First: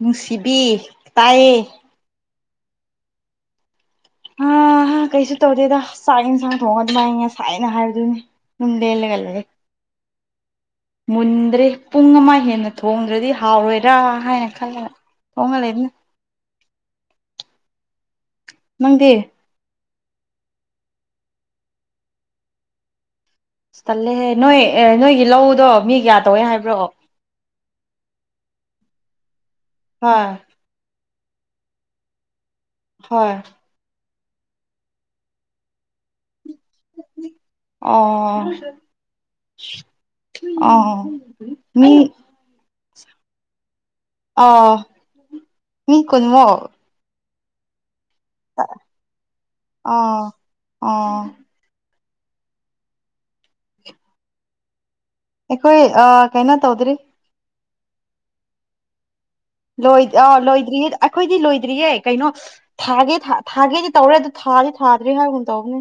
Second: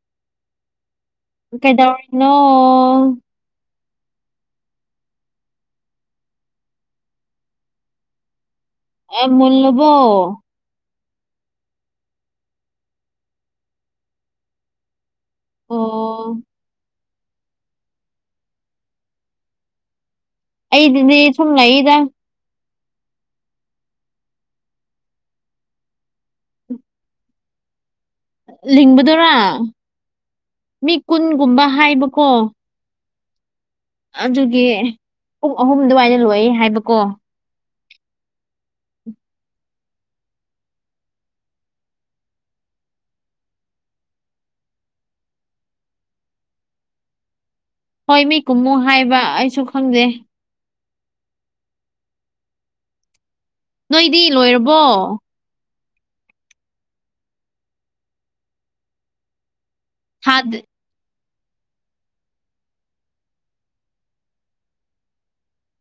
ꯅꯨꯡꯁꯤꯕꯤ ꯇꯥꯏꯌꯦ ꯀꯩꯗꯧꯔꯤꯅꯣ ꯑ ꯀꯩꯁꯨ ꯇꯧꯗꯦꯗ ꯆꯥꯛ ꯌꯦꯟꯁꯥꯡ ꯊꯣꯡꯉ ꯑꯗꯨꯃꯥꯏ ꯉ ꯁꯥꯏꯅ ꯍꯥꯏꯕꯗꯨꯅꯦ ꯂꯦꯟꯂꯒ ꯑꯥ ꯂꯩꯌꯦ ꯃꯨꯜꯂꯕꯣ ꯃꯨꯟꯗ꯭ꯔꯦ ꯄꯨꯡ ꯑꯃ ꯍꯦꯟꯅ ꯊꯣꯡꯗ꯭ꯔꯗꯤ ꯍꯥꯎꯔꯣꯏꯔꯥ ꯍꯥꯏꯅ ꯈꯜꯂ ꯊꯣꯡꯍꯜꯂꯦ ꯑꯗꯨꯅ ꯑꯣ ꯅꯪꯗꯤ ꯑꯩꯗꯨꯗꯤ ꯁꯨꯝ ꯂꯩꯔꯤꯗ ꯇꯜꯂꯦꯍꯦ ꯅꯣꯏ ꯅꯣꯏꯒꯤ ꯂꯧꯗꯣ ꯃꯤ ꯀꯌꯥ ꯇꯧꯋꯦ ꯍꯥꯏꯕ꯭ꯔꯣ ꯂꯤꯡꯕꯗꯣꯔꯥ ꯍꯣꯏ ꯃꯤ ꯀꯨꯟꯒꯨꯝꯕ ꯍꯥꯏꯕꯀꯣ ꯍꯣꯏ ꯑꯗꯨꯒꯤ ꯄꯨꯡ ꯑꯍꯨꯝ ꯑꯗꯨꯋꯥꯏꯗ ꯂꯣꯏ ꯍꯥꯏꯕꯀꯣ ꯑ ꯑ ꯃꯤ ꯑ ꯃꯤ ꯀꯨꯟꯃꯨꯛ ꯍꯣꯏ ꯃꯤ ꯀꯨꯝꯃꯨ ꯍꯥꯏꯌꯦꯕ ꯑꯩꯁꯨ ꯈꯪꯗꯦ ꯑꯥ ꯅꯣꯏꯗꯤ ꯂꯣꯏꯔꯕꯣ ꯑꯩꯈꯣꯏ ꯑ ꯀꯩꯅꯣ ꯇꯧꯗ‍‍꯭ꯔꯤ ꯂꯣꯏ ꯑ ꯊꯥꯗ ꯂꯣꯏꯗ꯭ꯔꯤꯌꯦ ꯑꯩꯈꯣꯏꯗꯤ ꯂꯣꯏꯗ꯭ꯔꯤꯌꯦ ꯀꯩꯅꯣ ꯊꯥꯒꯦ ꯊꯥ ꯊꯥꯒꯦꯗꯤ ꯇꯧꯔꯦ ꯑꯗꯨ ꯊꯥꯗꯤ ꯊꯥꯗ꯭ꯔꯦ ꯍꯥꯏꯕꯒꯨꯝ ꯇꯧꯕꯅꯦ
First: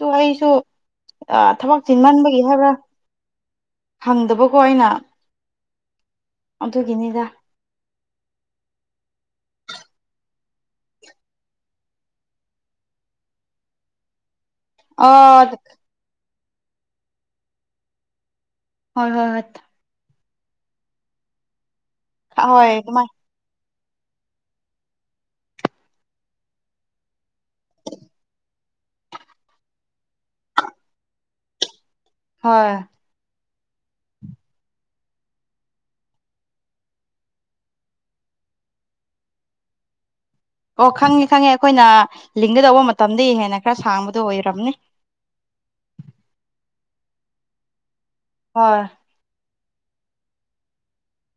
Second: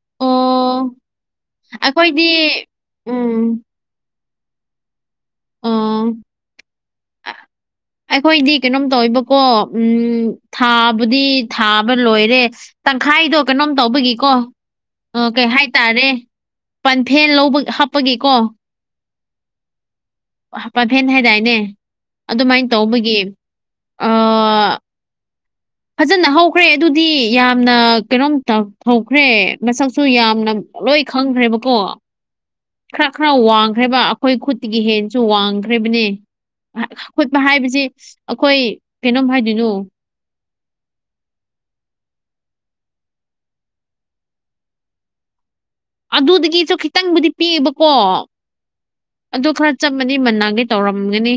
ꯗꯨ ꯑꯩꯁꯨ ꯑꯣ ꯑ ꯊꯕꯛ ꯑꯩꯈꯣꯏꯗꯤ ꯆꯤꯟꯃꯟꯕꯒꯤ ꯍꯥꯏꯕ꯭ꯔꯥ ꯎꯝ ꯍꯪꯗꯕꯀꯣ ꯑꯩꯅ ꯎ ꯑꯗꯨꯒꯤꯅꯤꯗ ꯑꯩꯈꯣꯏꯗꯤ ꯀꯩꯅꯣꯝ ꯇꯧꯋ‌ꯦꯕꯀꯣ ꯎꯝ ꯊꯥꯕꯨꯗꯤ ꯊꯥꯕ ꯂꯣꯏꯔꯦ ꯇꯪꯈꯥꯏꯗꯣ ꯀꯩꯅꯣꯝ ꯇꯧꯕꯒꯤꯀꯣ ꯑ ꯀꯩ ꯍꯥꯏꯇꯥꯔꯦ ꯄꯥꯟꯊꯦꯜ ꯂꯧꯕ ꯍꯥꯞꯄꯒ‌ꫯꯀꯣ ꯍꯣꯏ ꯍꯣꯏ ꯍꯠ ꯍꯥ ꯄꯥꯝꯐꯦꯟ ꯍꯥꯏꯗꯥꯏꯅꯦ ꯍꯣꯏ ꯑꯗꯨꯃꯥꯏꯅ ꯑꯗꯨꯃꯥꯏ ꯇꯧꯕꯒꯤ ꯑꯥ ꯐꯖꯅ ꯍꯧꯈ꯭ꯔꯦ ꯑꯗꯨꯗꯤ ꯌꯥꯝꯅ ꯀꯩꯅꯣꯝ ꯇꯧ ꯍꯧꯈ꯭ꯔꯦ ꯃꯁꯛꯁꯨ ꯌꯥꯝꯅ ꯂꯣꯏ ꯈꯪꯈ꯭ꯔꯦꯕꯀꯣ ꯍꯣꯏ ꯈꯔ ꯈꯔ ꯋꯥꯡꯈ꯭ꯔꯦꯕ ꯑꯩꯈꯣꯏ ꯈꯨꯠꯇꯤꯒꯤ ꯍꯦꯟꯁꯨ ꯋꯥꯡꯈ꯭ꯔ‌ꯦꯕꯅꯦ ꯑ ꯍꯨꯠꯄ ꯍꯥꯏꯕꯁꯤ ꯑꯩꯈꯣꯏ ꯀꯩꯅꯣꯝ ꯍꯥꯏꯗꯣꯏꯅꯣ ꯑꯣ ꯈꯪꯉꯦ ꯈꯪꯉꯦ ꯑꯩꯈꯣꯏꯅ ꯂꯤꯡꯒ ꯗꯧꯕ ꯃꯇꯝꯗꯩ ꯍꯦꯟꯅ ꯈꯔ ꯁꯥꯡꯕꯗꯣ ꯑꯣꯏꯔꯝꯅꯤ ꯑꯗꯨꯗꯒꯤꯁꯨ ꯈꯤꯇꯪꯕꯨꯗꯤ ‌ꯄꯤꯛꯑꯦꯕꯀꯣ ꯍꯣꯏ ꯑꯗꯨ ꯈꯔ ꯆꯞ ꯃꯅꯤ ꯃꯅꯥꯒ‌ꯦ ꯇꯧꯔꯝꯒꯅꯤ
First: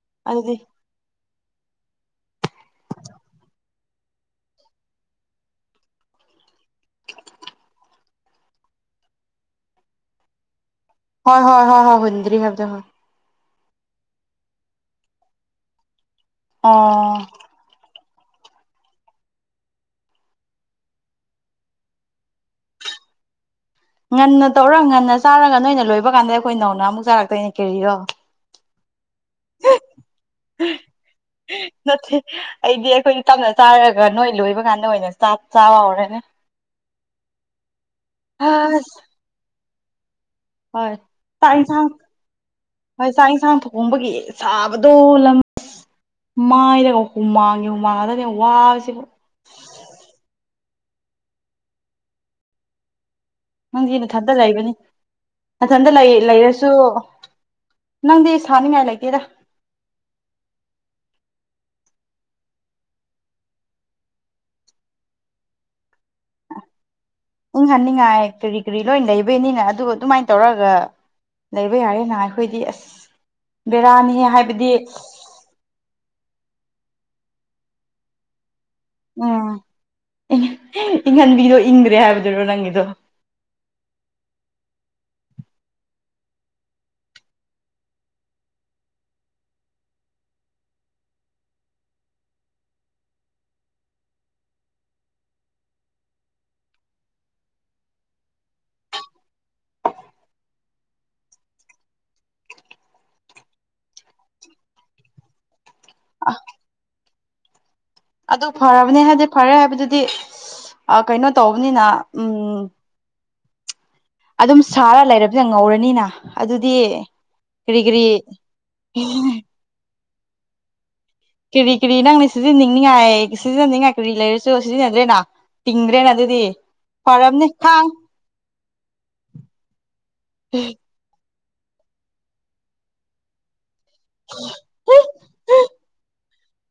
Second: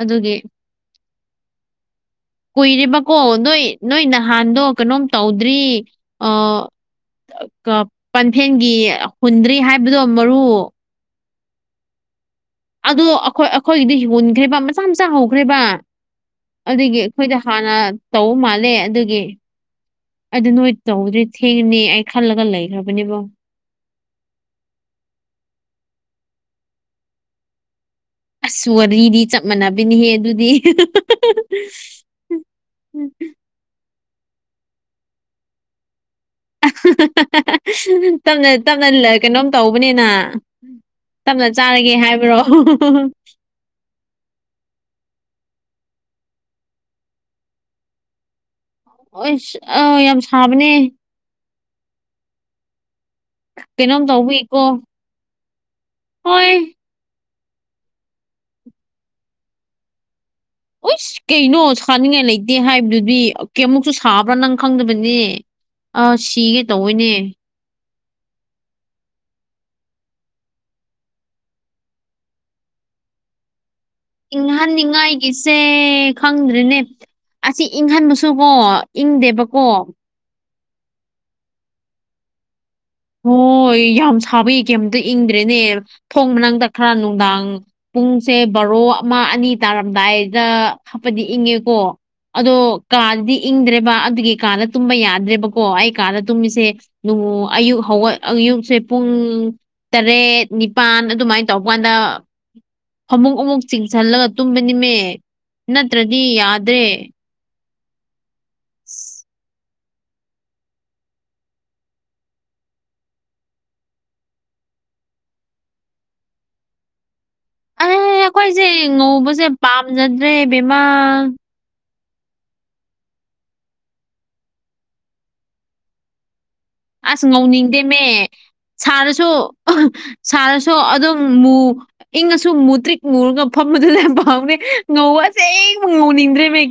ꯑꯗꯨꯒꯤ [inaudible] ꯀꯨꯏꯔ‌ꯦꯕꯀꯣ ꯅꯣꯏ ꯅꯣꯏ ꯅꯍꯥꯟꯗꯣ ꯀꯥꯅꯣꯝ ꯇꯧꯗ꯭ꯔꯤ ꯑ [unintelligible] ꯀꯞ ꯄꯟꯐꯦꯟꯒꯤ ꯍꯨꯟꯗ꯭ꯔꯤ ꯍꯥꯏꯕꯗꯣ ꯃꯔꯨ ꯍꯥ ꯍꯥ ꯍꯥ ꯍꯥꯍꯨꯟꯗ꯭ꯔꯤ ꯍꯥꯏꯕꯗꯣ ꯍꯣꯏ ꯑꯗꯨ ꯑꯩꯈꯣꯏ ꯑꯩꯈꯣꯏꯒꯤꯗꯤ ꯍꯨꯟꯈ꯭ꯔꯤꯕ ꯃꯆꯥ ꯃꯆꯥ ꯍꯧꯈ꯭ꯔꯦꯕ ꯑꯗꯨꯒꯤ ꯑꯣ ꯑꯩꯈꯣꯏꯗ ꯍꯥꯟꯅ ꯇꯧ ꯃꯥꯜꯂꯦ ꯑꯗꯨꯒꯤ ꯑꯗꯨ ꯅꯣꯏ ꯇꯧꯕꯗꯤ ꯊꯦꯡꯉꯅꯤ ꯑꯩ ꯈꯜꯂꯒ ꯂꯩꯈ꯭ꯔꯕꯅꯦꯕꯣ ꯉꯟꯅ ꯇꯧꯔ ꯉꯟꯅ ꯆꯥꯔꯒ ꯅꯣꯏꯅ ꯂꯣꯏꯕ ꯀꯥꯟꯗ ꯑꯩꯈꯣꯏ ꯅꯧꯅ ꯑꯃꯨꯛ ꯆꯥꯔꯛꯇꯣꯏꯅꯦ ꯀꯦꯔꯤꯔꯣ ꯑꯁ ꯋꯥꯔꯤꯗꯤ ꯆꯞ ꯃꯥꯟꯅꯕꯤꯅꯤꯍꯦ ꯑꯗꯨꯗꯤ ꯆꯥꯔꯛꯒ ꯅꯣꯏ ꯂꯣꯏꯕ ꯀꯥꯟꯗ ꯑꯣꯏꯅ ꯆꯥꯛ ꯆꯥꯥꯎꯔꯅꯤ ꯇꯞꯅ ꯇꯞꯅꯥ ꯑꯁ ꯂ ꯀꯩꯅꯣꯝ ꯇꯧꯕꯅꯤꯅ ꯍꯣꯏ ꯇꯞꯅ ꯆꯥꯛ ꯏꯟꯁꯥꯡ ꯆꯥꯔꯒꯦ ꯍꯥꯏꯕ꯭ꯔꯣ ꯍꯣꯏ ꯆꯥꯛ ꯏꯟꯁꯥꯡ ꯊꯣꯡ ꯑ‌‌ꯣꯝꯕꯒꯤ ꯁꯥꯕꯗꯣ ꯂꯪ ꯃꯥꯏꯗꯒ ꯍꯨꯃꯥꯡꯉꯤ ꯍꯨꯃꯥꯡꯉꯥꯛꯇꯅ‌ꯦ ꯋꯥꯕꯁꯤꯕꯨ ꯑꯨꯏꯁ ꯑ ꯌꯥꯝ ꯁꯥꯕꯅꯦ ꯅꯪꯗꯤ ꯀꯩꯅꯣꯝ ꯅꯊꯟꯇ ꯇꯧꯕꯒꯤꯀꯣ ꯂꯩꯕꯅꯤ ꯃꯊꯟꯗ ꯂꯩ ꯍꯣꯏ ꯂꯩꯔꯁꯨ ꯅꯪꯗꯤ ꯁꯥꯅꯤꯡꯉꯥꯏ ꯂꯩꯇꯦꯗ ꯍꯁ ꯀꯩꯅꯣ ꯁꯥꯅꯤꯡꯉꯥꯏ ꯂꯩꯇꯦ ꯍꯥꯏꯕꯗꯨꯗꯤ ꯀꯥꯌꯥꯃꯨꯛꯁꯨ ꯁꯥꯕ꯭ꯔꯥ ꯅꯪ ꯈꯪꯗꯕꯅꯦ꯫ ꯑꯥ ꯁꯤꯒ‌ꯦ ꯇꯧꯋ‌ꯦꯅꯦ꯫ ꯏꯪꯍꯟꯅꯤꯡꯉꯥꯏ ꯀꯔꯤ ꯀꯔꯤ ꯂꯣꯏ ꯂꯩꯕꯩꯅꯤꯅ ꯑꯗꯨ ꯑꯗꯨꯃꯥꯏꯅ ꯇꯧꯔꯒ ꯂꯩꯕ ꯌꯥꯔꯦꯅ ꯑꯩꯈꯣꯏꯗꯤ ꯑꯁ ꯕꯦꯔꯥꯅꯤ꯫ ꯏꯪꯍꯟꯅꯤꯡꯉꯥꯏꯒꯤꯁꯦ ꯈꯪꯗ꯭ꯔꯦꯅꯦ ꯑꯁꯤ ꯏꯪꯍꯟꯕꯁꯨꯀꯣ ꯎꯝ ꯏꯪꯗꯦꯕꯀꯣ ꯏꯪꯍꯟꯕꯤꯗꯣ ꯏꯪꯗ꯭ꯔꯦ ꯍꯥꯏꯕꯗꯨꯔꯣ ꯅꯪꯒꯤꯗꯣ꯫ ꯍꯣꯏ ꯌꯥꯝ ꯁꯥꯕꯒꯤ ꯀꯩꯝꯇ ꯏꯪꯗ꯭ꯔꯦꯅꯦ ꯊꯣꯡ ꯃꯅꯥꯛꯗ ꯈꯔ ꯅꯨꯡꯗꯥꯡ ꯄꯨꯡꯁꯦ ꯕꯥꯔꯣ ꯑꯃ ꯑꯅꯤ ꯇꯥꯔꯝꯗꯥꯏꯗ ꯍꯥꯞꯄꯗꯤ ꯏꯪꯉꯦꯀꯣ꯫ ꯑꯗꯣ ꯀꯥꯗꯗꯤ ꯏꯪꯗ꯭ꯔꯦꯕ ꯑꯗꯨꯒꯤ ꯀꯥꯗ ꯇꯨꯝꯕ ꯌꯥꯗ꯭ꯔꯦꯕꯀꯣ ꯑꯩ ꯀꯥꯗ ꯇꯨꯝꯃꯤꯁꯦ ꯅꯣ ꯑꯌꯨꯛ ꯍꯧꯒꯠ ꯑꯌꯨꯛꯁꯦ ꯄꯨꯡ ꯇꯔꯦꯠ ꯅꯤꯄꯥꯟ ꯑꯗꯨꯃꯥꯏꯅ ꯇꯧꯕ ꯀꯥꯟꯗ ꯐꯃꯨꯡ ꯑꯃꯨꯛ ꯆꯤꯡꯁꯤꯜꯂꯒ ꯇꯨꯝꯕꯅꯤꯃꯦ ꯅꯠꯇ꯭ꯔꯗꯤ ꯌꯥꯗ꯭ꯔꯦ꯫ ꯑꯗꯨ ꯐꯔꯕꯅꯦ ꯍꯥꯏꯗꯤ ꯐꯔꯦ ꯍꯥꯏꯕꯗꯨꯗꯤ ꯀꯩꯅꯣ ꯇꯧꯕꯅꯤꯅ ꯎꯝ, ꯑꯗꯨꯝ ꯁꯥꯔ ꯂꯩꯔꯕꯅꯤꯅ ꯉꯧꯔꯅꯤꯅ ꯑꯗꯨꯗꯤ, ꯀꯔꯤ ꯑꯦ ꯀꯔꯤ ꯑꯩꯈꯣꯏꯁꯦ ꯉꯧꯕꯁꯦ ꯄꯥꯝꯖꯗ꯭ꯔꯦ ꯕꯦꯝꯃꯥ꯫ ꯀꯔꯤ ꯀꯔꯤ ꯅꯪꯅ ꯁꯤꯖꯤꯟꯅꯤꯡꯅꯤꯉꯥꯏ ꯁꯤꯖꯤꯟꯅꯤꯡꯉꯥꯏ ꯀꯔꯤ ꯂꯩꯔꯁꯨ ꯁꯤꯖꯤꯟꯅꯗ꯭ꯔꯦꯅ꯫ ꯇꯤꯡꯗ꯭ꯔꯦꯅ ꯑꯗꯨꯗꯤ꯫ ꯑꯁ ꯐꯔꯕꯅꯤ ꯊꯥꯡ ꯉꯧꯅꯤꯡꯗꯦꯃꯦ ꯁꯥꯔꯁꯨ ꯁꯥꯔꯁꯨ ꯑꯗꯨꯝ ꯃꯨ ꯏꯪꯉꯥꯁꯨ ꯃꯨꯇ꯭ꯔꯤꯛ ꯃꯨꯔꯒꯥ ꯐꯝꯕꯗꯨꯅ ꯌꯥꯝ ꯄꯥꯝꯃꯦ ꯍꯣꯏ ꯉꯧꯕ ꯑꯁꯦꯡꯕ ꯉꯧꯅꯤꯡꯗ꯭ꯔꯦꯃꯦ꯫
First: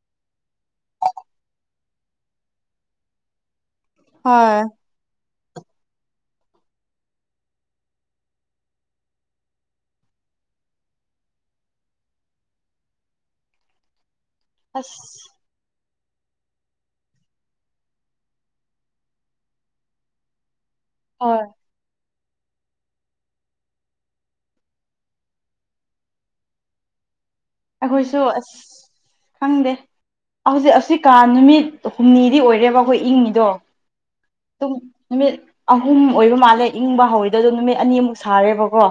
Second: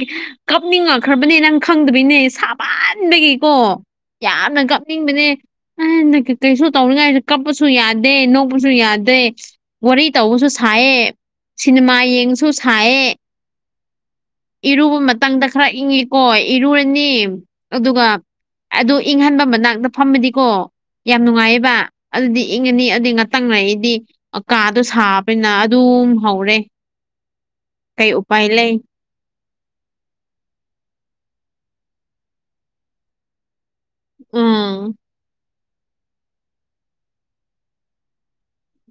ꯀꯞꯅꯤꯡꯉꯛꯈ꯭ꯔꯕꯅꯦ ꯅꯪ ꯈꯪꯗꯕꯩꯅꯦ ꯁꯥꯃꯟꯕꯒꯤꯀꯣ ꯌꯥꯝꯅ ꯀꯞ ꯀꯅꯤꯡꯕꯅꯦ ꯀꯩꯁꯨ ꯇꯧꯅꯤꯡꯉꯥꯏꯁꯨ ꯀꯞꯄꯁꯨ ꯌꯥꯗꯦ ꯅꯣꯛꯄꯁꯨ ꯌꯥꯗꯦ꯫ ꯋꯥꯔꯤ ꯇꯧꯕꯁꯨ ꯁꯥꯏꯌꯦ ꯁꯤꯅꯦꯃꯥ ꯌꯦꯡꯕꯁꯨ ꯁꯥꯏꯌꯦ꯫ ꯏꯔꯨꯕ ꯑꯁ ꯃꯇꯝꯗ ꯈꯔ ꯏꯪꯉꯤ꯫ ꯀꯣ ꯏꯔꯨꯔꯅꯤ ꯑꯗꯨꯒ ꯑꯗꯨ ꯏꯪꯍꯟꯕ ꯃꯅꯥꯛꯇ ꯐꯝꯃꯗꯤꯀꯣ ꯌꯥꯝ ꯍꯣꯏ ꯅꯨꯡꯉꯥꯏꯌꯦꯕ꯫ ꯑꯗꯨꯗꯤ ꯏꯪꯉꯅꯤ ꯑꯗꯨ ꯉꯥꯛꯇꯪ ꯂꯩꯔꯗꯤ ꯀꯥꯗꯣ ꯁꯥꯕꯅꯤꯅ ꯑꯗꯨꯝ ꯍꯧꯔꯦ꯫ ꯀꯩ ꯑꯩꯈꯣꯏꯁꯨ ꯎꯄꯥꯏ ꯑꯁ ꯂꯩ ꯈꯪꯗꯦ ꯍꯧꯖꯤꯛ ꯑꯁꯤ ꯀꯥꯟ ꯅꯨꯃꯤꯠ ꯍꯨꯝꯅꯤꯗꯤ ꯑꯣꯏꯔꯦꯕ ꯑꯩꯈꯣꯏ ꯏꯪꯉꯤꯗꯣ꯫ ꯇꯨꯝ ꯎꯝ ꯅꯨꯝꯃꯤꯠ ꯑꯍꯨꯝ ꯑꯣꯏꯕ ꯃꯥꯜꯂꯦ ꯏꯪꯕ ꯍꯧꯔꯤꯗꯣ ꯅꯨꯃꯤꯠ ꯑꯅꯤꯃꯨꯛ ꯁꯥꯔꯦꯕꯀꯣ꯫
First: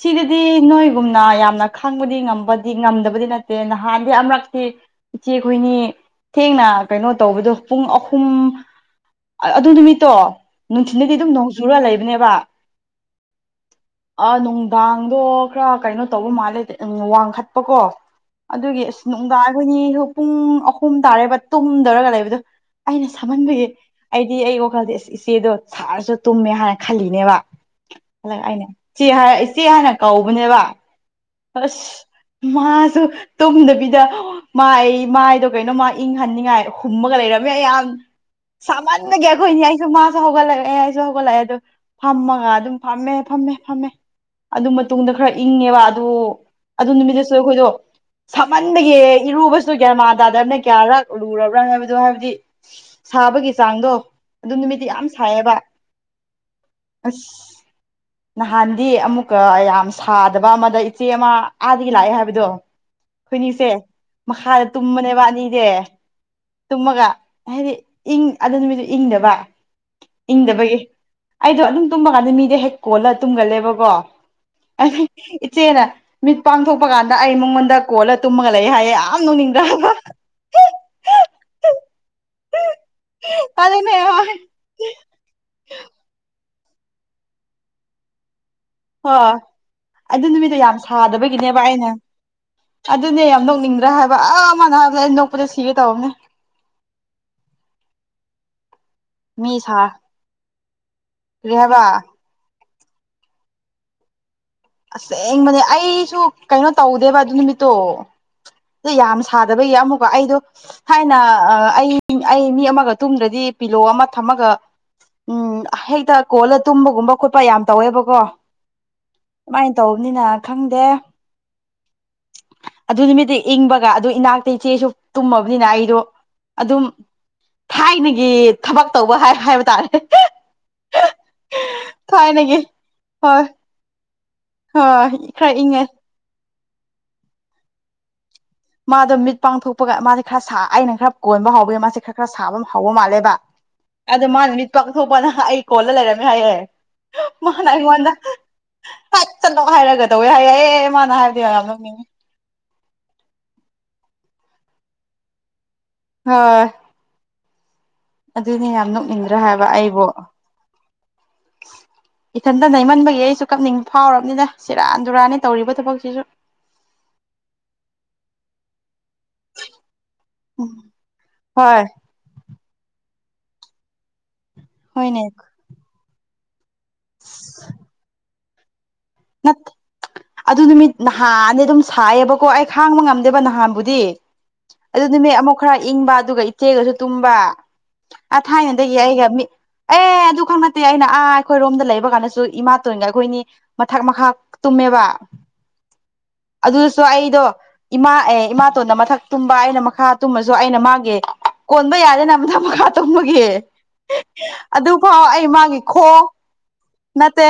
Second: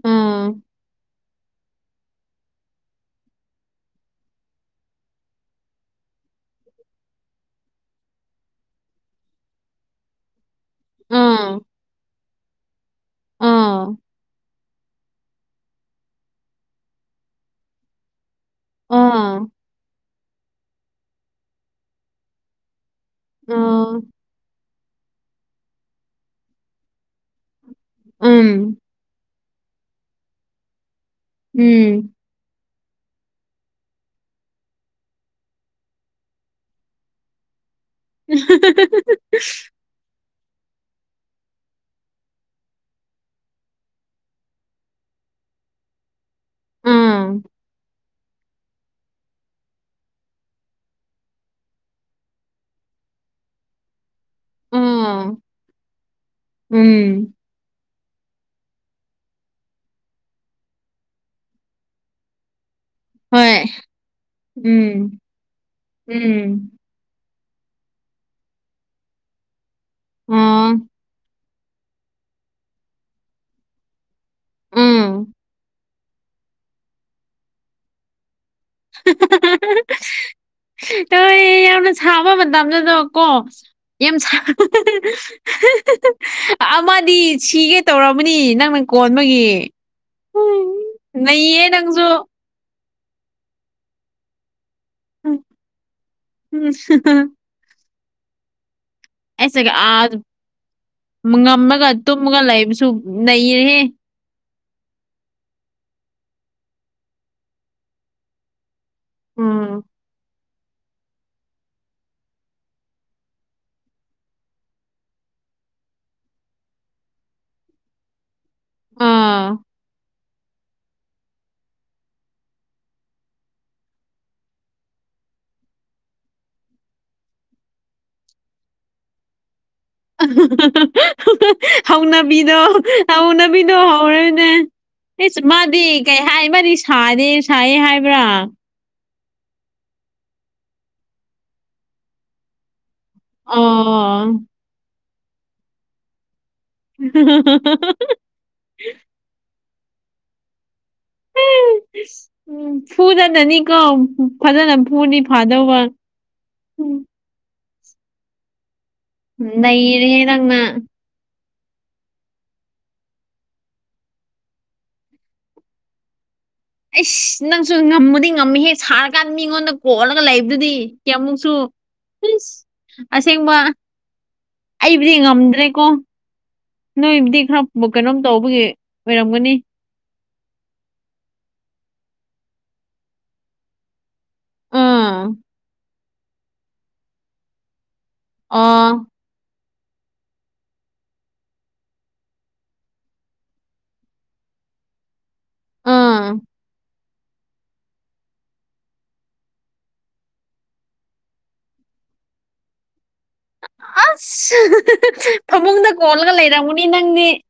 ꯁꯤꯗꯗꯤ ꯎꯝ ꯅꯣꯏꯒꯨꯝꯅ ꯌꯥꯝꯅ ꯈꯥꯡꯕꯗꯤ ꯉꯝ ꯗꯤ ꯉꯝꯗꯕꯗꯤ ꯅꯠꯇꯦ ꯅꯍꯥꯟꯗꯤ ꯑꯃꯔꯛꯇꯤ ꯏꯆꯦ ꯑꯩꯈꯣꯏꯅꯤ ꯊꯦꯡꯅ ꯀꯩꯅꯣ ꯇꯧꯕꯗꯣ ꯄꯨꯡ ꯑꯍꯨꯝ, ꯑꯗꯨ ꯅꯨꯃꯤꯠꯇꯣ ꯅꯨꯡꯊꯤꯟꯗꯗꯤ ꯑꯗꯨꯝ ꯅꯣꯡ ꯎꯝ ꯆꯨꯔ ꯂꯩꯕꯅꯦꯕ ꯎꯝ ꯑ ꯅꯨꯡꯗꯥꯡꯗꯣ ꯈꯔ ꯀꯩꯅꯣ ꯇꯧꯕ ꯃꯥꯜꯂꯦ ꯋꯥꯡꯈꯠꯄꯀꯣ, ꯑꯗꯨꯒꯤ ꯑꯁ ꯅꯨꯡꯗꯥꯡ ꯎꯝ ꯑꯩꯈꯣꯏꯅꯤ ꯄꯨꯡ ꯑꯍꯨꯝ ꯇꯥꯔꯦꯕ ꯇꯨꯝꯗꯔꯒ ꯂꯩꯕꯗꯣ꯫ ꯑꯩꯅ ꯁꯃꯟꯕꯒꯤ ꯎꯝ ꯑꯩꯗꯤ ꯑꯩ ꯋꯥꯈꯜꯗꯤ ꯏꯆꯦꯗꯣ ꯁꯥꯔꯁꯨ ꯇꯨꯝꯃꯦ ꯍꯥꯏꯅ ꯈꯜꯂꯤꯅꯦꯕꯗ ꯑꯩꯅ ꯎꯝ ꯏꯦ ꯏꯆꯦ ꯍꯥꯟꯅ ꯀꯧꯕꯅꯦꯕ ꯑꯁ ꯎꯝ ꯃꯥꯁꯨ ꯇꯨꯝꯗꯕꯤꯗ ꯃꯥꯏ ꯃꯥꯏꯗꯣ ꯀꯩꯅꯣ ꯃꯥ ꯏꯪꯍꯟꯅꯤꯡꯉꯥꯏ ꯍꯨꯝꯃꯒ ꯂꯩꯔꯝꯃꯦ ꯌꯥꯝ ꯁꯃꯟꯕꯒꯤ꯫ ꯃꯥꯁꯨ ꯍꯧꯒꯠꯂꯛꯑꯦ ꯑꯩꯁꯨ ꯍꯧꯒꯠꯂꯛꯑꯦ ꯑꯗꯨ ꯐꯝꯃꯒ ꯑꯗꯨꯝ ꯐꯝꯃꯦ ꯐꯝꯃꯦ ꯐꯝꯃꯦ꯫ ꯑꯗꯨ ꯃꯇꯨꯡꯗ ꯈꯔ ꯏꯪꯉꯦꯕ ꯑꯗꯨ ꯑꯗꯨ ꯅꯨꯃꯤꯠꯇꯁꯨ ꯎꯝ ꯑꯩꯈꯣꯏꯗꯣ ꯁꯥꯃꯟꯕꯒꯦ ꯏꯔꯨꯕꯁꯨ ꯒ꯭ꯌꯥꯟ ꯃꯥꯟ ꯇꯥꯗꯕꯅꯦ ꯀꯌꯥꯔꯛ ꯂꯨꯔꯕ꯭ꯔꯥ ꯍꯥꯏꯕꯗꯣ ꯍꯥꯏꯕꯗꯤ ꯁꯥꯕꯒꯤ ꯆꯥꯡꯗꯣ ꯑꯗꯨ ꯅꯨꯃꯤꯠꯇꯤ ꯌꯥꯝ ꯎꯝ ꯁꯥꯏꯌꯦꯕ ꯎꯝ ꯑꯁ꯫ ꯅꯍꯥꯟꯗꯤ ꯑꯃꯨꯛꯀ ꯑꯌꯥꯝ ꯁꯥꯗꯕ ꯑꯃꯗ ꯆꯦ ꯑꯃ ꯑꯥꯗꯒꯤ ꯂꯥꯛꯑꯦ ꯍꯥꯏꯕꯗꯣ꯫ ꯈꯣꯏꯅꯤꯁꯦ ꯍꯣꯏ ꯃꯈꯥꯗ ꯎꯝ ꯇꯨꯝꯕꯅꯦꯕ ꯑꯅꯤꯖꯦ꯫ ꯎꯝ ꯇꯨꯝꯃꯒ ꯍꯥꯏꯗꯤ ꯏꯪ ꯑꯗꯨ ꯅꯨꯃꯤꯗꯨ ꯏꯪꯗꯕ ꯏꯪꯗꯕꯒꯤ ꯑꯣ ꯑꯩꯗꯣ ꯑꯗꯨꯝ ꯇꯨꯝꯕ ꯀꯥꯟꯗ ꯃꯤꯗ ꯍꯦꯛ ꯀꯣꯜꯂ ꯇꯨꯝꯒꯜꯂꯦꯕꯀꯣ ꯎꯝ ꯑꯩꯗꯤ ꯃꯤꯠ ꯄꯥꯡꯊꯣꯛꯄ ꯀꯥꯟꯗ ꯑꯩ ꯃꯉꯣꯟꯗ ꯀꯣꯜꯂ ꯇꯨꯝꯃꯒ ꯂꯩ ꯍꯥꯏꯌꯦ ꯌꯥꯝ ꯅꯨꯡꯅꯤꯡꯗ꯭ꯔꯥꯕ꯫ ꯀꯧ ꯌꯥꯝꯅ ꯁꯥꯕ ꯃꯇꯝꯗꯨꯗꯣ ꯀꯣ ꯑꯗꯨꯅꯦ ꯌꯥꯝ ꯍꯣꯏ ꯁꯥ ꯑꯃꯗꯤ ꯁꯤꯒꯦ ꯇꯧꯔꯝꯑꯅꯤ ꯅꯪꯅ ꯍꯣꯏ ꯀꯣꯟꯕꯒꯤ ꯑꯗꯨ ꯅꯨꯃꯤꯠꯇꯣ ꯌꯥꯝ ꯁꯥꯗꯕꯒꯤꯅꯦꯕ ꯅꯩꯌꯦ ꯑꯩꯅ ꯅꯪꯁꯨ ꯑꯗꯨꯅꯦ ꯌꯥꯝ ꯅꯣꯛꯅꯤꯡꯗ꯭ꯔꯦ ꯍꯥꯏꯕ ꯑ ꯑꯃꯅ ꯅꯣꯛꯄꯗ ꯁꯤꯒꯦ ꯇꯧꯕꯅꯦ꯫ ꯃꯤ ꯑꯩꯁꯦ ꯁꯥ ꯑꯥ ꯀꯔꯤ ꯍꯥꯏꯕ ꯉꯝꯃꯒ ꯇꯨꯝꯃꯒ ꯂꯩꯕꯁꯨ ꯅꯩꯔꯦꯍꯦ꯫ ꯑꯁꯦꯡꯕꯅꯦ ꯑꯩꯁꯨ ꯀꯩꯅꯣ ꯇꯧꯗꯦꯕ ꯑꯗꯨ ꯅꯨꯃꯤꯠꯇꯣ꯫ ꯗꯨ ꯌꯥꯝ ꯁꯥꯗꯕꯒꯤ ꯎꯝ ꯑꯃꯨꯛꯀ ꯑꯩꯗꯣ ꯊꯥꯏꯅ ꯑꯩ ꯑꯩ ꯃꯤ ꯑꯃꯒ ꯇꯨꯝꯗ꯭ꯔꯗꯤ ꯄꯤꯂꯣ ꯑꯃ ꯊꯝꯃꯒ ꯎꯝ ꯍꯦꯛꯇ ꯀꯣꯜꯂ ꯇꯨꯝꯕꯒꯨꯝꯕ ꯈꯣꯠꯄ ꯌꯥꯝ ꯇꯧꯋꯦꯕꯀꯣ꯫ ꯑꯥ ꯑꯃꯥꯏꯅ ꯇꯧꯕꯅꯤꯅ ꯈꯪꯗꯦ꯫ ꯑꯗꯨ ꯅꯨꯃꯤꯠꯇꯨ ꯏꯪꯕꯒ ꯑꯗꯨ ꯏꯅꯥꯛꯇ ꯏꯆꯦꯁꯨ ꯇꯨꯝꯃꯕꯅꯤꯅ ꯑꯩꯗꯣ ꯑꯗꯨꯝ ꯊꯥꯏꯅꯒꯤ ꯊꯕꯛ ꯇꯧꯕ ꯍꯥꯏꯕ ꯇꯥꯔꯦ꯫ ꯊꯥꯏꯅꯒꯤ ꯍꯧꯅꯕꯤꯗꯣ ꯍꯣꯏ ꯍꯧꯅꯕꯤꯗꯣ ꯍꯧꯔꯦꯅꯦ꯫ ꯍꯣꯏ ꯑꯦꯁ ꯈꯔ ꯏꯪꯉꯦ ꯃꯥꯗꯤ ꯀꯩ ꯍꯥꯏ ꯃꯥꯗꯤ ꯁꯥꯗꯦ ꯁꯥꯏꯌꯦ ꯍꯥꯏꯕ꯭ꯔꯥ꯫ ꯃꯥꯗꯣ ꯃꯤꯠ ꯄꯥꯡꯊꯣꯛꯄꯒ ꯃꯥꯁꯦ ꯈꯔ ꯁꯥ ꯑꯩꯅ ꯈꯔ ꯀꯣꯟꯕ ꯍꯥꯎꯕ ꯃꯥꯁꯦ ꯈꯔ ꯈꯔ ꯁꯥꯕ ꯑꯃ ꯍꯧꯕ ꯃꯥꯜꯂꯦꯕ ꯑꯗꫭ ꯑꯣ ꯃꯥꯅ ꯃꯤꯠ ꯄꯥꯡꯊꯣꯛꯄꯀꯥꯟꯅ ꯑꯩ ꯀꯣꯜꯂ ꯂꯩꯔꯝꯃꯦ ꯍꯥꯏꯌꯦ꯫ ꯃꯥꯅ ꯑꯩꯉꯣꯟꯗ ꯐꯠ ꯆꯠꯂꫭ ꯍꯥꯏꯔꯒꯗꯧꯋꯦ ꯍꯥꯏꯌꯦ ꯑꯦ ꯃꯥꯅ ꯍꯥꯏꯕꯗꯤ ꯌꯥꯝ ꯅꫭꯛꯅꯤꯡ ꯎꯝ ꯐꯨꯗꯅꯅꯤꯀꯣ ꯐꯖꯅ ꯐꯨꯗꯤ ꯐꯥꯗꯧꯕ꯫ [unintelligible] ꯎꯝ ꯑꯗꯨꯅꯦ ꯌꯥꯝ ꯅꯣꯛꯅꯤꯡꯗ꯭ꯔ ꯍꯥꯏꯕ ꯑꯩꯕꯨ꯫ ꯅꯩꯔꯦꯍꯦ ꯅꯪꯅ ꯏꯊꯟꯇ ꯅꯩꯃꯟꯕꯒꯤ ꯑꯩꯁꯨ ꯀꯞꯅꯤꯡꯕ ꯐꯥꯎꯔꯕꯅꯤꯅ ꯁꯤꯔꯥꯟ ꯗꯨꯔꯥꯟꯅꯤ ꯇꯧꯔꯤꯕ ꯊꯕꯛꯁꯤꯁꯨ꯫ ꯑꯩꯁ ꯅꯪꯁꯨ ꯉꯝꯃꯨꯗꯤ ꯉꯝꯃꯤ ꯍꯦ ꯁꯥ ꯀꯥꯟ ꯃꯤꯉꯣꯟꯗ ꯀꯣꯜꯂꯒ ꯎꯝ ꯂꯩꯕꯗꯨꯗꯤ ꯀꯌꯥꯃꯨꯛꯁꯨ꯫ ꯍꯣꯏ ꯄꯁ ꯑꯁꯦꯡꯕ ꯑꯩꯕꯨꯗꯤ ꯍꯣꯏꯅꯦ ꯉꯝꯗ꯭ꯔꯦꯀꯣ꯫ ꯅꯣꯏꯕꯨꯗꯤ ꯈꯔꯕꯨ ꯀꯩꯅꯣꯝ ꯇꯧꯕꯒꯤ ꯑꯣꯏꯔꯝꯒꯅꯤ ꯅꯠ ꯑꯗꯨ ꯅꯨꯃꯤꯠ ꯅꯍꯥꯟꯗꯤ ꯑꯗꯨꯝ ꯁꯥꯏꯌꯦꯕꯀꯣ ꯑꯩ ꯈꯥꯡꯕ ꯉꯝꯗꯦꯕ ꯅꯍꯥꯟꯕꯨꯗꯤ꯫ ꯑꯗꯨ ꯑꯥ ꯅꯨꯃꯤꯠ ꯑꯃꯨꯛ ꯈꯔ ꯏꯪꯕꯥ ꯑꯗꯨꯒ ꯏꯆꯦꯒꯁꯨ ꯇꯨꯝꯕꯥ꯫ ꯑ ꯑꯥ ꯊꯥꯏꯅꯗꯒꯤ ꯑꯩꯒ ꯃꯤꯠ ꯑꯦ ꯑꯗꯨ ꯈꯪ ꯅꯠꯇꯦ ꯑꯩꯅ ꯑꯥ ꯑꯩꯈꯣꯏꯔꯣꯝꯗ ꯂꯩꯕ ꯀꯥꯟꯗꯁꯨ ꯏꯃꯥꯇꯣꯟꯒ ꯑꯩꯈꯣꯏꯅꯤ ꯃꯊꯛ ꯃꯈꯥ ꯇꯨꯝꯃꯦꯕ ꯑꯥ ꯑꯗꯨꯁꯨ ꯑꯩꯗꯣ ꯏꯃꯥ ꯑꯦ ꯏꯃꯥꯇꯣꯟꯅ ꯃꯊꯛ ꯇꯨꯝꯕ ꯑꯩꯅ ꯃꯈꯥ ꯇꯨꯝꯃꯁꯨ ꯑꯩꯅ ꯃꯥꯒꯤ ꯀꯣꯟꯕ ꯌꯥꯗꯦꯅ ꯃꯊꯛ ꯃꯈꯥ ꯇꯨꯝꯕꯒꯤ ꯑꯁ ꯑꯗꯨꯐꯥꯎ ꯑꯩ ꯃꯥꯒꯤ ꯐꯃꯨꯡꯗ ꯈꯣꯡ ꯀꯣꯜꯂꯒ ꯂꯩꯔꯝꯒꯅꯤ ꯅꯪꯗꯤ ꯅꯠꯇꯦ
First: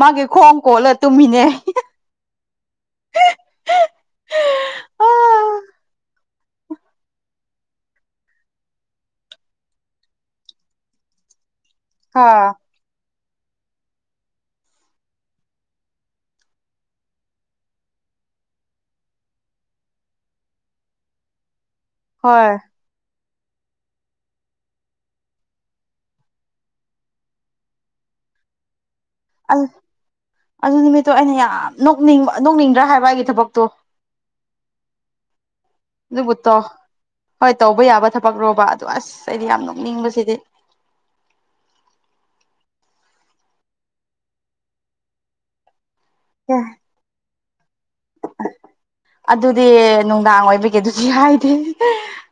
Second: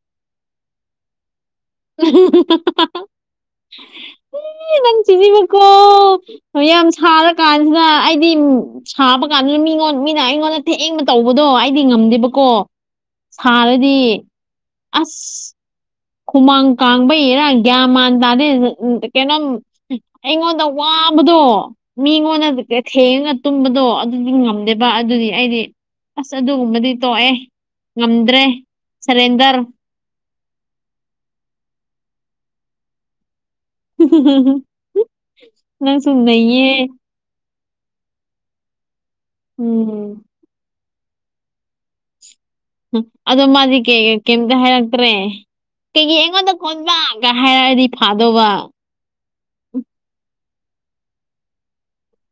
ꯃꯥꯒꯤ ꯈꯣꯡ ꯀꯣꯜꯂ ꯇꯨꯝꯃꯤꯅꯦ꯫ ꯅꯪ ꯑꯥ ꯆꯤꯗꯤꯕꯀꯣ꯫ ꯈꯔ ꯌꯥꯝ ꯁꯥꯔ ꯀꯥꯟꯗꯥ ꯑꯩꯗꯤ ꯁꯥꯕ ꯀꯥꯟꯗꯥ ꯃꯤꯉꫭꯟ ꯃꯤꯅ ꯑꯩꯉꯣꯟꯗ ꯊꯦꯡꯕ ꯇꯧꯕꯗꯣ ꯑꯩꯗꯤ ꯉꯝꯗꯦꯕꯀꯣ ꯁꯥꯔꯗꯤ ꯑꯁ ꯍꯨꯃꯥꯡ ꯀꯥꯡꯕꯩꯔ ꯒꯤꯌꯥꯟ ꯃꯥꯟ ꯇꯥꯗꯦ ꯀꯩꯅꯣꯝ ꯑꯩꯉꯣꯟꯗ ꯋꯥꯕꯗꯣ ꯍꯣꯏ ꯃꯤꯉꯣꯟꯗꯗꯤꯑꯦ ꯊꯦꯡꯉꯥ ꯇꯨꯝꯕꯗꯣ ꯑꯗꯨꯗꯤ ꯉꯝꯗꯦꯕ ꯑꯗꯨꯗꯤ ꯑꯩꯗꯤ ꯑꯁ ꯑꯗꯨꯒꯨꯝꯕꯗꯤ ꯇꯣꯛꯑꯦ ꯉꯝꯗ꯭ꯔꯦ ꯁꯔꯦꯟꯗꯔ ꯑꯗꯨ ꯑꯗꯨ ꯅꯨꯃꯤꯠꯇꯣ ꯑꯩꯅ ꯌꯥꯝ ꯅꯣꯛꯅꯤꯡꯕ ꯅꯣꯛꯅꯤꯡꯗ꯭ꯔꯥ ꯍꯥꯏꯕ ꯑꯩꯒꯤ ꯊꯕꯛꯇꯣ [inaudible] ꯅꯪꯁꯨ ꯑꯗꯨꯕꯨꯇꯣ ꯅꯩꯌꯦ ꯍꯣꯏ ꯇꯧꯕ ꯌꯥꯕ ꯊꯕꯛ ꯔꯣꯕ ꯑꯗꯨ ꯑꯁ ꯑꯩꯗꯤ ꯌꯥꯝ ꯎꯝ ꯅꯣꯛꯅꯤꯡꯕꯁꯤꯗꯤ꯫ ꯍꯨꯝ ꯑꯗꯣ ꯃꯥꯗꯤ ꯀꯩꯒꯩ ꯀꯩꯝꯇ ꯍꯥꯏꯔꯛꯇ꯭ꯔꯦ ꯀꯩꯒꯤ ꯑꯩꯉꯣꯟꯗ ꯀꫭꯟꯕꯥ ꯀꯍꯥꯏꯔꯛꯑꯗꯤ ꯐꯥꯗꯧꯕ ꯑꯗꯨꯗꯤ ꯅꯨꯡꯗꯥꯡ ꯑꯣꯏꯕꯒꯤ ꯑꯗꯨꯗꯤ ꯍꯥꯏꯗꯦ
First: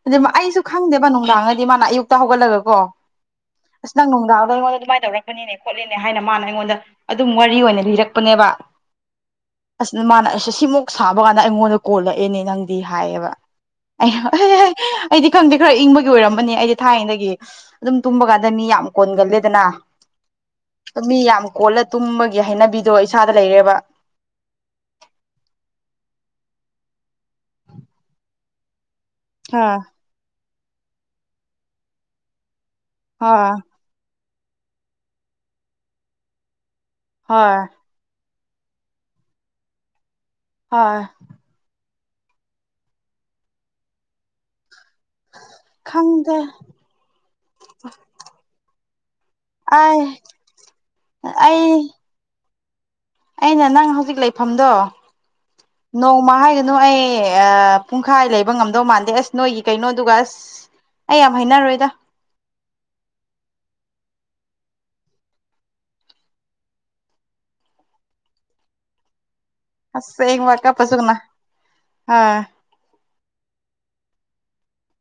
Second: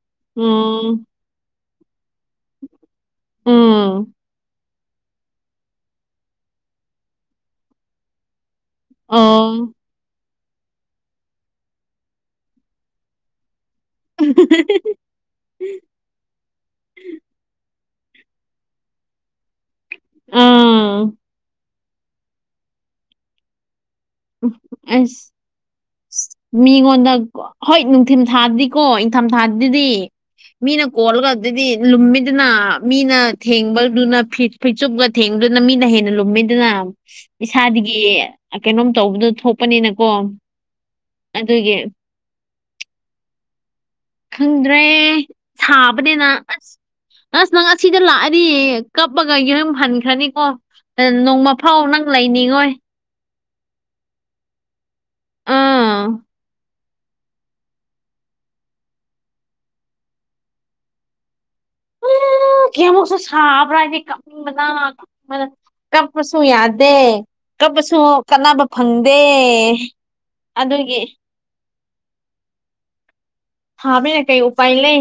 ꯑꯗꯨ ꯃꯥ ꯑꯩꯁꯨ ꯎꯝ ꯈꯪꯗꯦꯕ ꯅꯨꯡ ꯗꯥꯡꯉꯗꯤ ꯃꯥꯅ ꯑꯌꯨꯛꯇ ꯍꯧꯒꯠꯂꯒꯀꯣ ꯑꯁ ꯅꯪ ꯎꯝ ꯅꯨꯡꯗꯥꯡꯗ ꯑꯩꯉꯣꯟꯗ ꯗꯨꯃꯥꯏꯟ ꯇꯧꯔꯦ꯫ ꯄꯅꯤꯅꯦ ꯈꯣꯠꯂꯤꯅꯦ ꯍꯥꯏꯅ ꯃꯥꯅ ꯑꯩꯉꯣꯟꯗ ꯑꯗꯨꯝ ꯋꯥꯔꯤ ꯑꯣꯏꯅ ꯂꯤꯔꯛꯄꯅꯦꯕꯥ ꯑꯣ ꯑꯁ ꯃꯥꯅ ꯑꯁꯩ ꯁꯤꯃꯨꯛ ꯁꯥꯕ ꯀꯥꯟ ꯗ ꯑꯩꯉꯣꯟꯗ ꯀꯣꯜꯂꯛꯑꯦꯅꯦ ꯅꯪꯗꯤ ꯍꯥꯏꯌꯦꯕ ꯑꯩꯅ ꯑꯩꯗꯤ ꯈꯪꯗꯦ ꯈꯔ ꯏꯪꯕꯒꯤ ꯑꯣꯏꯔꯝꯃꯅꯦ ꯑꯩꯗꯤ ꯊꯥꯏꯅꯗꯒꯤ ꯑꯗꯨꯝ ꯇꯨꯝꯕ ꯀꯥꯟꯗ ꯃꯤ ꯌꯥꯝ ꯀꯣꯟꯒꯜꯂꯦꯗꯅ꯫ ꯑꯥ ꯃꯤ ꯌꯥꯝ ꯀꯣꯜꯂ ꯇꯨꯝꯕꯒꯤ ꯍꯩꯅꯕꯤꯗꯣ ꯏꯁꯥꯗ ꯂꯩꯔꯦꯕ꯫ ꯎꯝ ꯑꯁ ꯑꯁ ꯃꯤꯉꯣꯟꯗ ꯍꯣꯏ ꯅꯨꯡꯊꯤꯟ ꯊꯥꯗꯤꯀꯣ ꯏꯪꯊꯝ ꯍꯣꯏ ꯊꯥꯗꯗꯤ ꯃꯤꯅ ꯀꯣꯜꯂꯒꯗꯨꯗꯤ ꯂꯨꯝꯃꯤꯗꯅ ꯃꯤꯅ ꯍꯣꯏ ꯊꯦꯡꯕꯗꯨꯅ ꯐꯤꯠ ꯐꯩꯆꯨꯞꯒ ꯊꯦꯡꯕꯗꯨꯅ ꯃꯤꯅ ꯍꯦꯟꯅ ꯂꯨꯝꯃꯤꯗꯅ ꯍꯣꯏ ꯏꯁꯥꯗꯒꯤ ꯑꯦ ꯑ ꯀꯩꯅꯣꯝ ꯇꯧꯕꯗꯨ ꯊꯣꯛꯄꯅꯤꯅꯀꯣ ꯍꯣꯏ ꯑꯗꯨꯒꯤ ꯈꯪꯗ꯭ꯔꯦ ꯁꯥꯕꯅꯦꯅ ꯈꯪꯗꯦ ꯑꯁ ꯑꯁ ꯅꯪ ꯑꯁꯤꯗ ꯂꯥꯛꯑꯗꯤꯌꯦ ꯀꯞꯄꯒ ꯌꯨꯝ ꯑꯩ ꯍꯟꯈ꯭ꯔꯅꯤꯀꯣ ꯑ ꯑꯩ ꯅꯣꯡꯃꯐꯥꯎ ꯅꯪ ꯂꯩꯅꯤꯡꯉꯣꯏ ꯑꯩꯅ ꯅꯪ ꯍꯧꯖꯤꯛ ꯂꯩꯐꯝꯗꯣ ꯑꯥ ꯅꯣꯡꯃ ꯍꯥꯏ ꯅꯣ ꯑꯩ ꯑ ꯄꯨꯡꯈꯥꯏ ꯂꯩꯕ ꯉꯝꯗꯧ ꯃꯥꯟꯗꯦ ꯑꯁ ꯅꯣꯏꯒꯤ ꯀꯩꯅꯣꯗꯨꯒ ꯑꯁ ꯑꯩ ꯌꯥꯝ ꯍꯩꯅꯔꯣꯏꯗ ꯎꯝ ꯀꯌꯥꯃꯨꯛꯁꯨ ꯁꯥꯕ꯭ꯔꯥ ꯍꯥꯏꯗꯤ ꯀꯞꯅꯤꯡꯕꯅꯥ ꯀꯞ ꯕꯅ ꯀꯞꯄꯁꯨ ꯌꯥꯗꯦ ꯀꯞꯄꯁꯨ ꯀꯥꯟꯅꯕ ꯐꯪꯗꯦ꯫ ꯑꯁ ꯍꯌꯦꯡ ꯋꯥꯏ ꯀꯞꯄꯁꯨ ꯑꯗꯨꯒꯤ ꯀꯅꯥ ꯍꯥ ꯍꯥꯕꯤꯅꯦ ꯀꯩ ꯎꯄꯥꯏ ꯂꯩ꯫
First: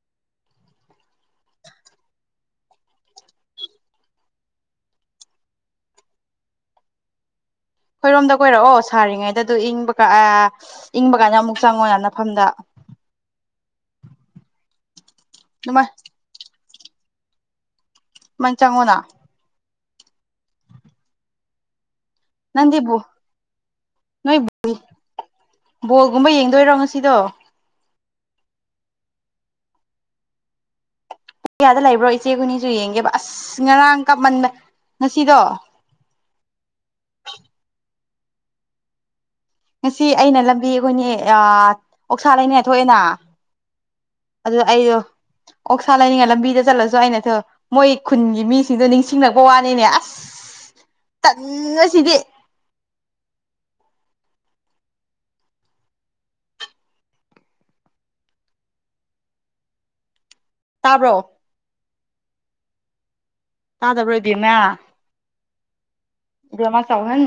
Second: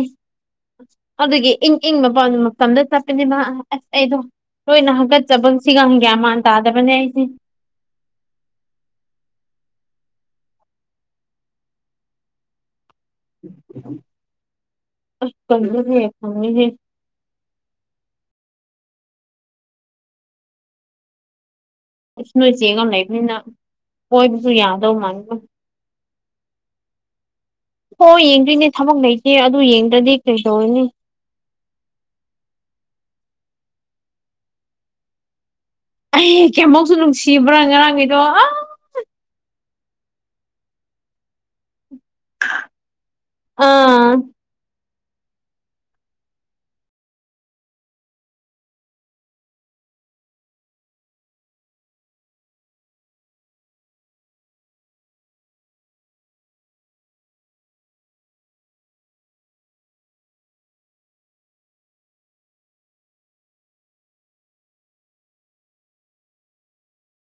ꯑꯗꯨꯒꯤ ꯏꯪ ꯏꯪ ꯃꯄꯥꯟ ꯃꯇꯝꯗ ꯆꯠꯄꯅꯤꯕ ꯑ ꯑꯁ ꯑꯩꯗꯣ ꯇꯣꯏꯅ ꯍꯥꯀꯠꯆꯕ ꯁꯤꯒ ꯒ꯭ꯌꯥꯟ ꯃꯥꯟ ꯇꯥꯗꯕꯅꯦ ꯑꯩꯗꯤ ꯈꯣꯏꯔꯣꯝꯗ ꯀꯣꯏꯔꯛꯑꯣ ꯁꯥꯔꯤꯉꯩꯗ ꯑꯗꯨ ꯏꯪꯕꯀ ꯑꯥ ꯏꯪꯕ ꯀꯥꯟꯗ ꯑꯃꯨꯛ ꯆꯪꯉꯣ ꯅ ꯅꯐꯝꯗ ꯑꯁ ꯑꯗꯨꯃꯥꯏ ꯀꯩꯅꯣꯍꯦ ꯈꯪꯉꯤꯍꯦ ꯃꯥꯟ ꯆꯪꯉꯨꯅꯥ ꯑꯁ ꯅꯣꯏ ꯆꯦꯒ ꯅꯪꯗꯤꯕꯨ ꯂꯩꯕꯅꯤꯅ ꯅꯣꯏ ꯀꯣꯏꯕꯁꯨ ꯌꯥꯗꯧ ꯃꯥꯥꯟꯗꯦ ꯕꯣꯜꯒꯨꯝꯕ ꯌꯦꯡꯗꯣꯏꯔꯣ ꯉꯁꯤꯗꯣ ꯍꯣꯏ ꯌꯦꯡꯗꯣꯏꯅꯦ ꯊꯕꯛ ꯂꯩꯇꯦ ꯑꯗꯨ ꯌꯦꯡꯗ꯭ꯔꯗꯤ ꯀꯩꯗꯧꯔꯨꯅꯤ꯫ ꯀꯌꯥꯗ ꯂꯩꯕ꯭ꯔꯣ ꯏꯆꯦ ꯈꯣꯏꯅꯤꯁꯨ ꯌꯦꯡꯒꯦꯕ ꯑꯁ ꯉꯔꯥꯡ ꯀꯞꯃꯟꯕ ꯉꯁꯤꯗꯣ ꯑꯩ ꯀꯌꯥꯃꯨꯛꯁꯨ ꯅꯨꯡꯁꯤꯕ꯭ꯔꯥ ꯉꯔꯥꯡꯒꯤꯗꯣ ꯑꯥ ꯉꯁꯤ ꯑꯩꯅ ꯂꯝꯕꯤ ꯈꯣꯏꯅꯤ ꯑꯥ ꯑꯣꯛꯁꯥ ꯂꯩꯅꯦ ꯊꯣꯛꯑꯦꯅ ꯑꯥ ꯑꯗꯨ ꯑꯩꯗꯣ ꯑꯣꯛꯁꯥ ꯂꯩꯅꯤꯡꯉꯥꯏ ꯂꯝꯕꯤꯗ ꯆꯠꯂꯁꯨ ꯑꯩꯅ [unintelligible] ꯃꯣꯏ ꯈꯨꯟꯒꯤ ꯃꯤꯁꯤꯡꯗꯣ ꯅꯤꯡꯁꯤꯡꯂꯛꯄ ꯋꯥꯅꯤꯅꯦ ꯑꯁ ꯇꯟꯉꯁꯤꯗꯤ ꯇꯥꯕ꯭ꯔꯣ ꯇꯥꯗꯕ꯭ꯔ ꯏꯕꯦꯃꯥ ꯏꯕꯦꯝꯃꯥ ꯆꯥꯎꯍꯟ